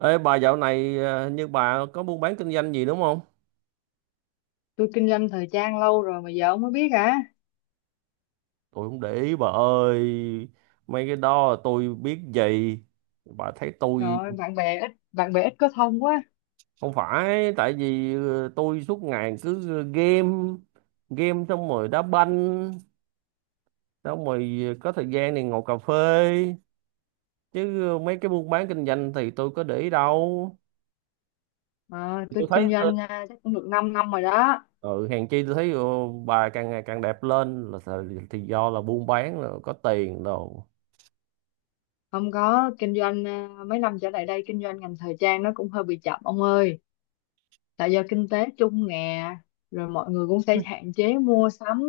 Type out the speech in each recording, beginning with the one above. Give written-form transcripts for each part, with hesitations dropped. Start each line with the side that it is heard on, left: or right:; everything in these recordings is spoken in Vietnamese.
right: Ê bà dạo này à, như bà có buôn bán kinh doanh gì đúng không?
left: Tôi kinh doanh thời trang lâu rồi mà giờ ông mới biết hả?
right: Tôi không để ý bà ơi. Mấy cái đó tôi biết gì. Bà thấy
left: Trời
right: tôi
left: ơi, bạn bè ít, có thông quá.
right: không phải tại vì tôi suốt ngày cứ game, game xong rồi đá banh xong rồi có thời gian thì ngồi cà phê, chứ mấy cái buôn bán kinh doanh thì tôi có để ý đâu.
left: Ờ,
right: Tôi
left: tôi
right: thấy
left: kinh doanh chắc cũng được 5 năm rồi đó.
right: ừ, hèn chi tôi thấy bà càng ngày càng đẹp lên là thì do là buôn bán là có tiền rồi.
left: Không có, kinh doanh mấy năm trở lại đây kinh doanh ngành thời trang nó cũng hơi bị chậm ông ơi. Tại do kinh tế chung nè, rồi mọi người cũng sẽ hạn chế mua sắm,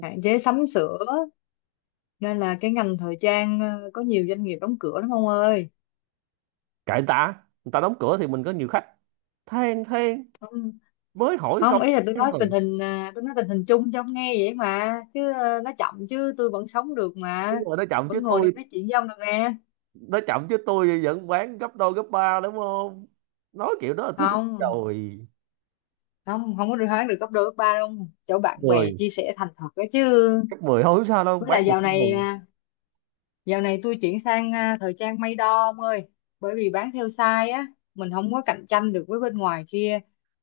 left: hạn chế sắm sửa, nên là cái ngành thời trang có nhiều doanh nghiệp đóng cửa lắm ông ơi.
right: Kệ người ta, người ta đóng cửa thì mình có nhiều khách. Than mới hỏi
left: Không,
right: câu.
left: ý là tôi
right: Than
left: nói tình
right: rồi,
left: hình tôi nói tình hình chung cho ông nghe vậy mà, chứ nó chậm chứ tôi vẫn sống được mà,
right: đúng rồi,
left: vẫn ngồi đây nói chuyện với ông được nghe.
right: nó chậm chứ tôi vẫn bán gấp đôi gấp ba đúng không, nói kiểu đó là tôi biết
left: Không,
right: rồi.
left: không có được hoán được cấp đôi cấp ba đâu, chỗ bạn bè
right: Mười,
left: chia sẻ thành thật đó chứ.
right: gấp mười thôi không sao đâu,
left: Với
right: bán
left: lại
right: được
left: dạo
right: tôi
left: này
right: mừng.
left: dạo này tôi chuyển sang thời trang may đo ông ơi. Bởi vì bán theo size á, mình không có cạnh tranh được với bên ngoài kia,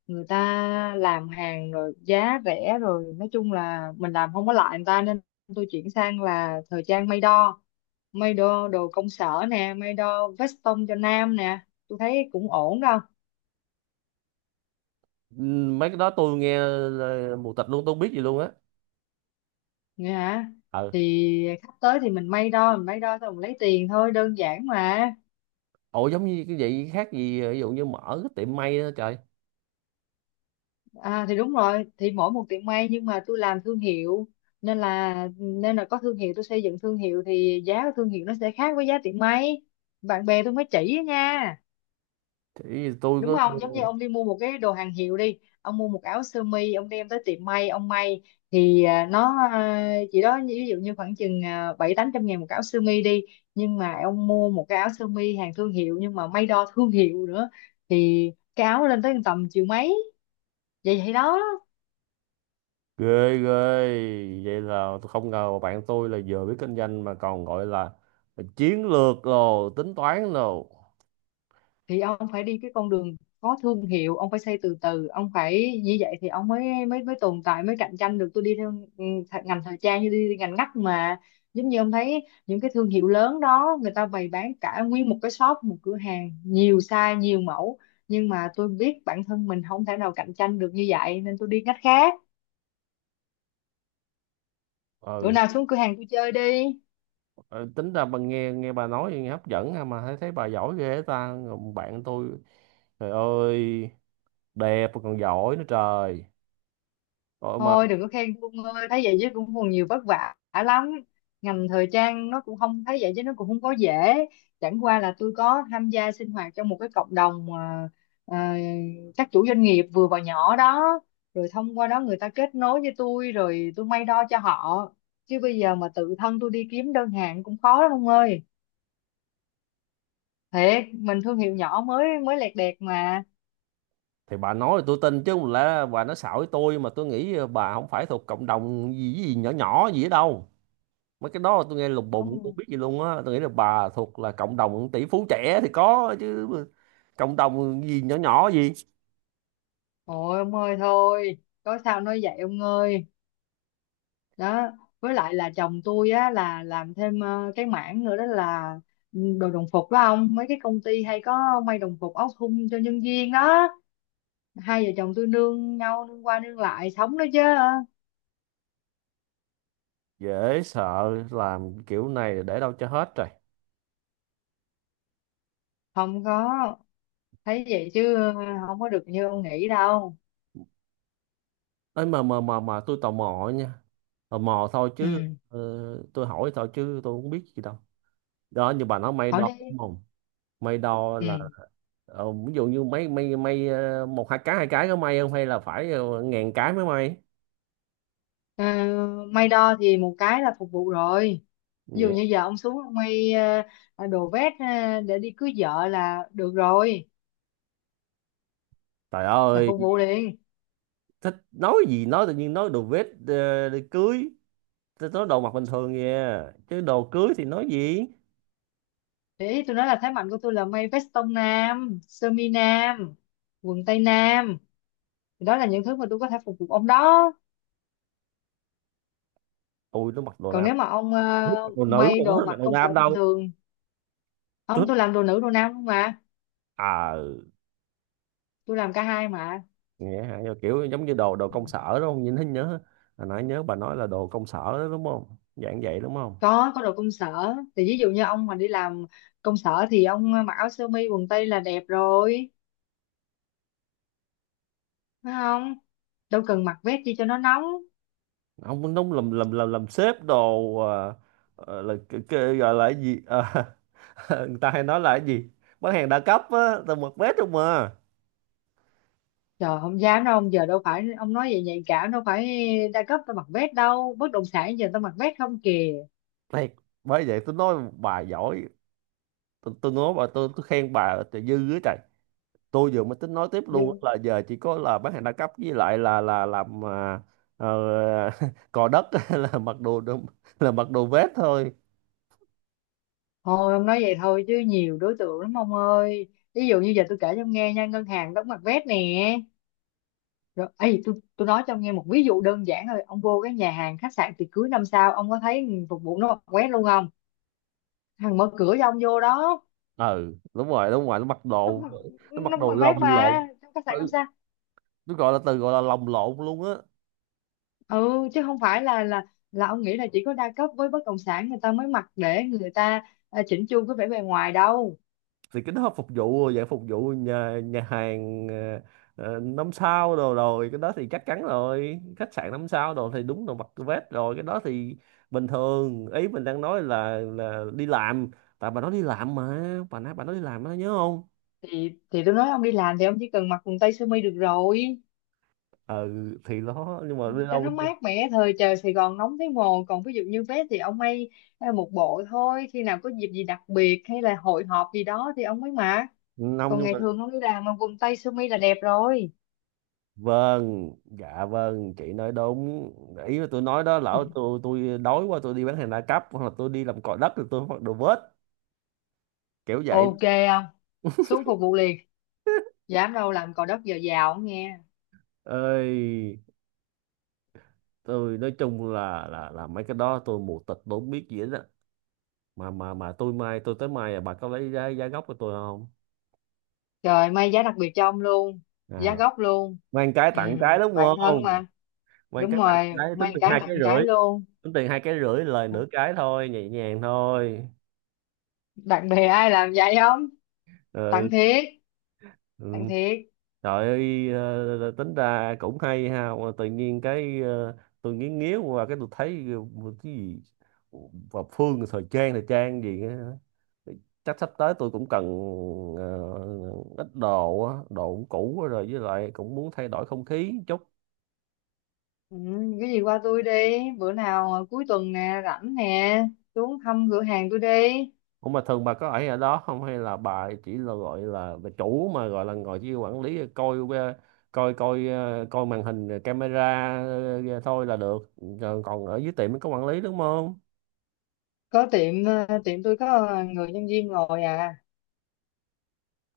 left: người ta làm hàng rồi giá rẻ rồi, nói chung là mình làm không có lại người ta, nên tôi chuyển sang là thời trang may đo. May đo đồ công sở nè, may đo vest tông cho nam nè, tôi thấy cũng ổn đâu.
right: Mấy cái đó tôi nghe là mù tịt luôn, tôi không biết gì luôn á.
left: Nghe hả?
right: Ừ.
left: Thì khách tới thì mình may đo, mình may đo xong mình lấy tiền thôi, đơn giản mà.
right: Ủa, giống như cái vậy khác gì ví dụ như mở cái tiệm may đó trời.
left: Thì đúng rồi, thì mỗi một tiệm may nhưng mà tôi làm thương hiệu, nên là có thương hiệu, tôi xây dựng thương hiệu thì giá của thương hiệu nó sẽ khác với giá tiệm may. Bạn bè tôi mới chỉ á nha.
right: Thì tôi
left: Đúng
right: có.
left: không, giống như ông đi mua một cái đồ hàng hiệu đi, ông mua một áo sơ mi, ông đem tới tiệm may ông may, thì à, nó à, chỉ đó như- ví dụ như khoảng chừng 7 8 trăm ngàn một áo sơ mi đi. Nhưng mà ông mua một cái áo sơ mi hàng thương hiệu, nhưng mà may đo thương hiệu nữa, thì cái áo lên tới tầm triệu mấy. Vậy vậy đó.
right: Ghê ghê, vậy là tôi không ngờ mà bạn tôi là vừa biết kinh doanh mà còn gọi là chiến lược rồi tính toán rồi.
left: Thì ông phải đi cái con đường có thương hiệu, ông phải xây từ từ, ông phải như vậy thì ông mới mới mới tồn tại, mới cạnh tranh được. Tôi đi theo, ngành thời trang như đi ngành ngắt mà. Giống như ông thấy những cái thương hiệu lớn đó, người ta bày bán cả nguyên một cái shop, một cửa hàng nhiều size nhiều mẫu, nhưng mà tôi biết bản thân mình không thể nào cạnh tranh được như vậy, nên tôi đi ngách khác. Bữa
right: Ừ.
left: nào xuống cửa hàng tôi chơi đi.
right: ờ, Tính ra bà, nghe nghe bà nói nghe hấp dẫn ha, mà thấy, thấy bà giỏi ghê ta. Còn bạn tôi, trời ơi, đẹp mà còn giỏi nữa trời. Ôi mà
left: Thôi đừng có khen Phương ơi, thấy vậy chứ cũng còn nhiều vất vả lắm. Ngành thời trang nó cũng không, thấy vậy chứ nó cũng không có dễ. Chẳng qua là tôi có tham gia sinh hoạt trong một cái cộng đồng mà à, các chủ doanh nghiệp vừa và nhỏ đó. Rồi thông qua đó người ta kết nối với tôi, rồi tôi may đo cho họ. Chứ bây giờ mà tự thân tôi đi kiếm đơn hàng cũng khó lắm ông ơi. Thiệt, mình thương hiệu nhỏ mới mới lẹt đẹt mà.
right: thì bà nói thì tôi tin chứ không lẽ bà nói xạo với tôi, mà tôi nghĩ bà không phải thuộc cộng đồng gì gì nhỏ nhỏ gì ở đâu. Mấy cái đó tôi nghe lùng bùng, tôi không
left: Không,
right: biết gì luôn á. Tôi nghĩ là bà thuộc là cộng đồng tỷ phú trẻ thì có chứ, cộng đồng gì nhỏ nhỏ gì.
left: ôi ông ơi thôi, có sao nói vậy ông ơi. Đó, với lại là chồng tôi á là làm thêm cái mảng nữa đó là đồ đồng phục đó ông, mấy cái công ty hay có may đồng phục áo thun cho nhân viên đó. Hai vợ chồng tôi nương nhau, nương qua nương lại sống đó chứ.
right: Dễ sợ, làm kiểu này để đâu cho hết rồi.
left: Không có, thấy vậy chứ không có được như ông nghĩ đâu.
right: Ấy mà tôi tò mò nha, tò mò thôi chứ.
left: Ừ.
right: ờ, tôi hỏi thôi chứ tôi không biết gì đâu. Đó, như bà nói may
left: Hỏi
right: đo
left: đi.
right: đúng không? May đo là
left: Ừ.
right: ví dụ như mấy may may một hai cái, hai cái có may không hay là phải ngàn cái mới may?
left: Ờ, May đo thì một cái là phục vụ rồi. Ví dụ
right: Vậy.
left: như giờ ông xuống ông may đồ vest để đi cưới vợ là được rồi,
right: Trời
left: là
right: ơi,
left: phục vụ liền.
right: thích nói gì nói tự nhiên, nói đồ vest để cưới. Tôi nói đồ mặc bình thường kìa, chứ đồ cưới thì nói gì.
left: Đấy, tôi nói là thế mạnh của tôi là may vest tông nam, sơ mi nam, quần tây nam. Thì đó là những thứ mà tôi có thể phục vụ ông đó.
right: Ui, tôi mặc đồ
left: Còn
right: nam.
left: nếu mà ông
right: Tôi thích mặc đồ nữ mà,
left: may
right: tôi
left: đồ
right: không mặc
left: mặc
right: đồ
left: công sở
right: nam
left: bình
right: đâu.
left: thường,
right: Tôi
left: ông,
right: thích.
left: tôi làm đồ nữ đồ nam không mà,
right: À,
left: tôi làm cả hai mà.
right: nghe hả. Nhưng mà kiểu giống như đồ, đồ công sở đúng không, nhìn thấy nhớ hồi nãy nhớ bà nói là đồ công sở đó, đúng không, dạng vậy đúng không?
left: Có đồ công sở. Thì ví dụ như ông mà đi làm công sở thì ông mặc áo sơ mi quần tây là đẹp rồi, phải không? Đâu cần mặc vest chi cho nó nóng.
right: Không, đúng, làm sếp đồ là cái gọi là cái gì. Ờ, người ta hay nói là cái gì, bán hàng đa cấp á. Tôi mặc vest không mà.
left: Trời không dám đâu ông, giờ đâu phải ông nói vậy, nhạy cảm, đâu phải đa cấp tao mặc vest đâu, bất động sản giờ tao mặc vest không kìa.
right: Thiệt. Bởi vậy tôi nói bà giỏi. Tôi nói bà, tôi khen bà trời dư á trời. Tôi vừa mới tính nói tiếp luôn á, là giờ chỉ có là bán hàng đa cấp với lại là làm ờ, cò đất là mặc đồ là mặc đồ vest thôi.
left: Thôi ông nói vậy thôi chứ nhiều đối tượng lắm ông ơi. Ví dụ như giờ tôi kể cho ông nghe nha, ngân hàng đóng mặt vét nè. Rồi, ấy tôi nói cho ông nghe một ví dụ đơn giản thôi. Ông vô cái nhà hàng khách sạn tiệc cưới năm sao, ông có thấy phục vụ nó mặc vét luôn không? Thằng mở cửa cho ông vô đó,
right: Ừ, đúng rồi, đúng rồi, nó mặc
left: nó
right: đồ,
left: mặc-
right: nó mặc
left: nó
right: đồ
left: mặc vét
right: lồng lộn.
left: mà trong khách sạn năm
right: Ừ,
left: sao.
right: tôi gọi là từ gọi là lồng lộn luôn á.
left: Ừ chứ không phải là ông nghĩ là chỉ có đa cấp với bất động sản người ta mới mặc, để người ta chỉnh chu cái vẻ bề ngoài đâu.
right: Thì cái đó phục vụ, dạng phục vụ nhà, nhà hàng năm sao đồ, rồi cái đó thì chắc chắn rồi, khách sạn năm sao đồ thì đúng là mặc vest rồi, cái đó thì bình thường. Ý mình đang nói là đi làm, tại bà nói đi làm mà, bà nói đi làm đó, nhớ không?
left: Thì tôi nói ông đi làm thì ông chỉ cần mặc quần tây sơ mi được rồi,
right: Ừ. Thì đó, nhưng mà đi
left: cho
right: đâu.
left: nó mát mẻ, thời trời Sài Gòn nóng thấy mồ. Còn ví dụ như vé thì ông may một bộ thôi, khi nào có dịp gì đặc biệt hay là hội họp gì đó thì ông mới mặc.
right: Năm,
left: Còn
right: nhưng
left: ngày
right: mà
left: thường không đi làm mà quần tây sơ mi là đẹp rồi.
right: vâng, dạ vâng, chị nói đúng. Ý là tôi nói đó, lỡ tôi đói quá tôi đi bán hàng đa cấp hoặc là tôi đi làm cò đất thì tôi mặc đồ vest kiểu vậy.
left: Ok. Không, xuống phục vụ liền. Dám đâu, làm cò đất giờ giàu không nghe.
right: Ơi, tôi nói chung là mấy cái đó tôi mù tịt, tôi không biết gì hết á. Mà tôi mai, tôi tới mai bà có lấy giá, giá gốc của tôi không?
left: Trời, may giá đặc biệt cho ông luôn,
right: à,
left: giá gốc luôn.
right: Mang cái
left: Ừ,
right: tặng cái đúng
left: bạn thân
right: không.
left: mà.
right: Mang
left: Đúng
right: cái tặng
left: rồi,
right: cái, tính
left: may một
right: tiền
left: cái
right: hai
left: tặng
right: cái
left: một
right: rưỡi.
left: cái luôn.
right: Tính tiền hai cái rưỡi, lời nửa cái thôi, nhẹ nhàng thôi.
left: Bạn bè ai làm vậy không? Tặng
right: Ừ.
left: thiệt.
right: Ừ.
left: Tặng thiệt.
right: Trời ơi. Ờ, Tính ra cũng hay ha, mà tự nhiên cái tôi nghiến nghiến qua cái tôi thấy cái gì, và Phương thời trang, thời trang gì á. Chắc sắp tới tôi cũng cần ờ, ít đồ á, đồ cũng cũ quá rồi với lại cũng muốn thay đổi không khí chút.
left: Ừ, cái gì qua tôi đi. Bữa nào cuối tuần nè, rảnh nè, xuống thăm cửa hàng tôi đi.
right: Ủa mà thường bà có ở ở đó không hay là bà chỉ là gọi là bà chủ mà gọi là ngồi chỉ quản lý coi coi, coi coi màn hình rồi camera thôi là được? Rồi còn ở dưới tiệm mới có quản lý đúng không?
left: Có tiệm, tiệm tôi có người nhân viên ngồi à.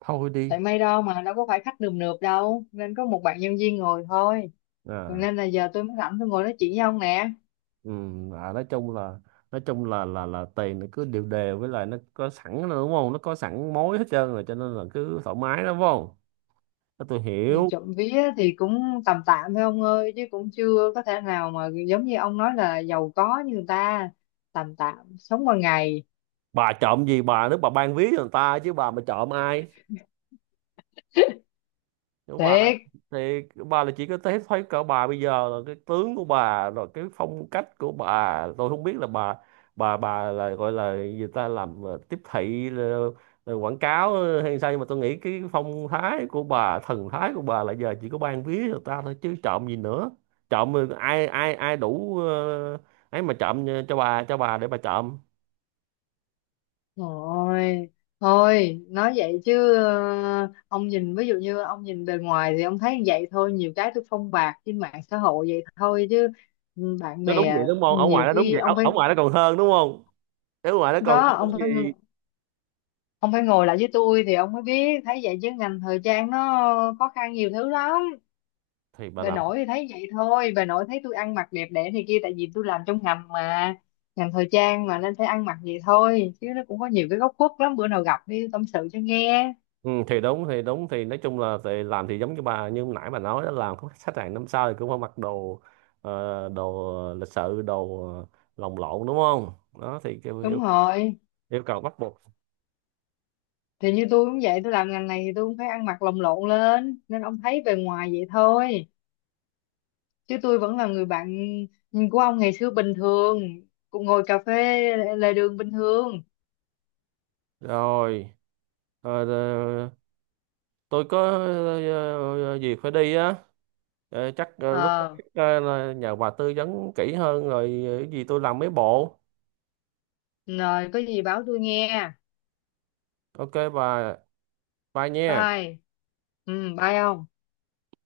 right: Thôi đi.
left: Tại may đâu mà đâu có phải khách nườm nượp đâu, nên có một bạn nhân viên ngồi thôi. Còn
right: À,
left: nên là giờ tôi mới rảnh tôi ngồi nói chuyện với ông nè.
right: à, nói chung là, nói chung là tiền nó cứ đều đều, với lại nó có sẵn rồi đúng không, nó có sẵn mối hết trơn rồi cho nên là cứ thoải mái lắm phải không. Thế tôi
left: Thì
right: hiểu.
left: trộm vía thì cũng tầm tạm thôi ông ơi, chứ cũng chưa có thể nào mà giống như ông nói là giàu có như người ta. Tầm tạm sống qua ngày.
right: Bà trộm gì bà, nếu bà ban ví cho người ta chứ bà mà trộm ai. Nếu bà
left: Thiệt.
right: thì bà là chỉ có thấy, thấy cỡ bà bây giờ là cái tướng của bà rồi, cái phong cách của bà, tôi không biết là bà, bà là gọi là người ta làm tiếp thị, quảng cáo hay sao, nhưng mà tôi nghĩ cái phong thái của bà, thần thái của bà là giờ chỉ có ban ví cho người ta thôi chứ trộm gì nữa. Trộm ai ai ai đủ ấy mà trộm cho bà, cho bà để bà trộm.
left: Thôi, thôi, nói vậy chứ ông nhìn, ví dụ như ông nhìn bề ngoài thì ông thấy vậy thôi, nhiều cái tôi phong bạt trên mạng xã hội vậy thôi chứ. Ừ, bạn
right: Nó đúng
left: bè
right: vậy
left: ừ,
right: đúng không, ở ngoài
left: nhiều
right: nó đúng
left: khi
right: vậy, ở,
left: ông
right: ở
left: phải
right: ngoài nó còn hơn đúng không. Ở ngoài nó còn
left: có,
right: cái
left: ông phải,
right: gì.
left: ông phải ngồi lại với tôi thì ông mới biết, thấy vậy chứ ngành thời trang nó khó khăn nhiều thứ lắm.
right: Thì bà
left: Bà
right: làm.
left: nội thì thấy vậy thôi, bà nội thấy tôi ăn mặc đẹp đẽ thì kia tại vì tôi làm trong ngành mà, ngành thời trang mà, nên phải ăn mặc vậy thôi chứ nó cũng có nhiều cái góc khuất lắm, bữa nào gặp đi tâm sự cho nghe.
right: Ừ, thì đúng, thì đúng, thì nói chung là thì làm, thì giống như bà như nãy bà nói đó, làm có khách hàng năm sau thì cũng phải mặc đồ đồ lịch sự, đồ lồng lộn đúng không. Đó thì
left: Đúng rồi.
right: yêu cầu bắt buộc.
left: Thì như tôi cũng vậy, tôi làm ngành này thì tôi cũng phải ăn mặc lồng lộn lên, nên ông thấy bề ngoài vậy thôi, chứ tôi vẫn là người bạn của ông ngày xưa, bình thường cũng ngồi cà phê lề đường bình thường.
right: Rồi, ờ, ờ, tôi có việc phải đi á. Ờ, chắc lúc khác
left: Ờ,
right: là nhờ bà tư vấn kỹ hơn, rồi cái gì tôi làm mấy bộ.
left: rồi có gì báo tôi nghe.
right: Ok bà, bye nha.
left: Bye. Ừ. Bye ông.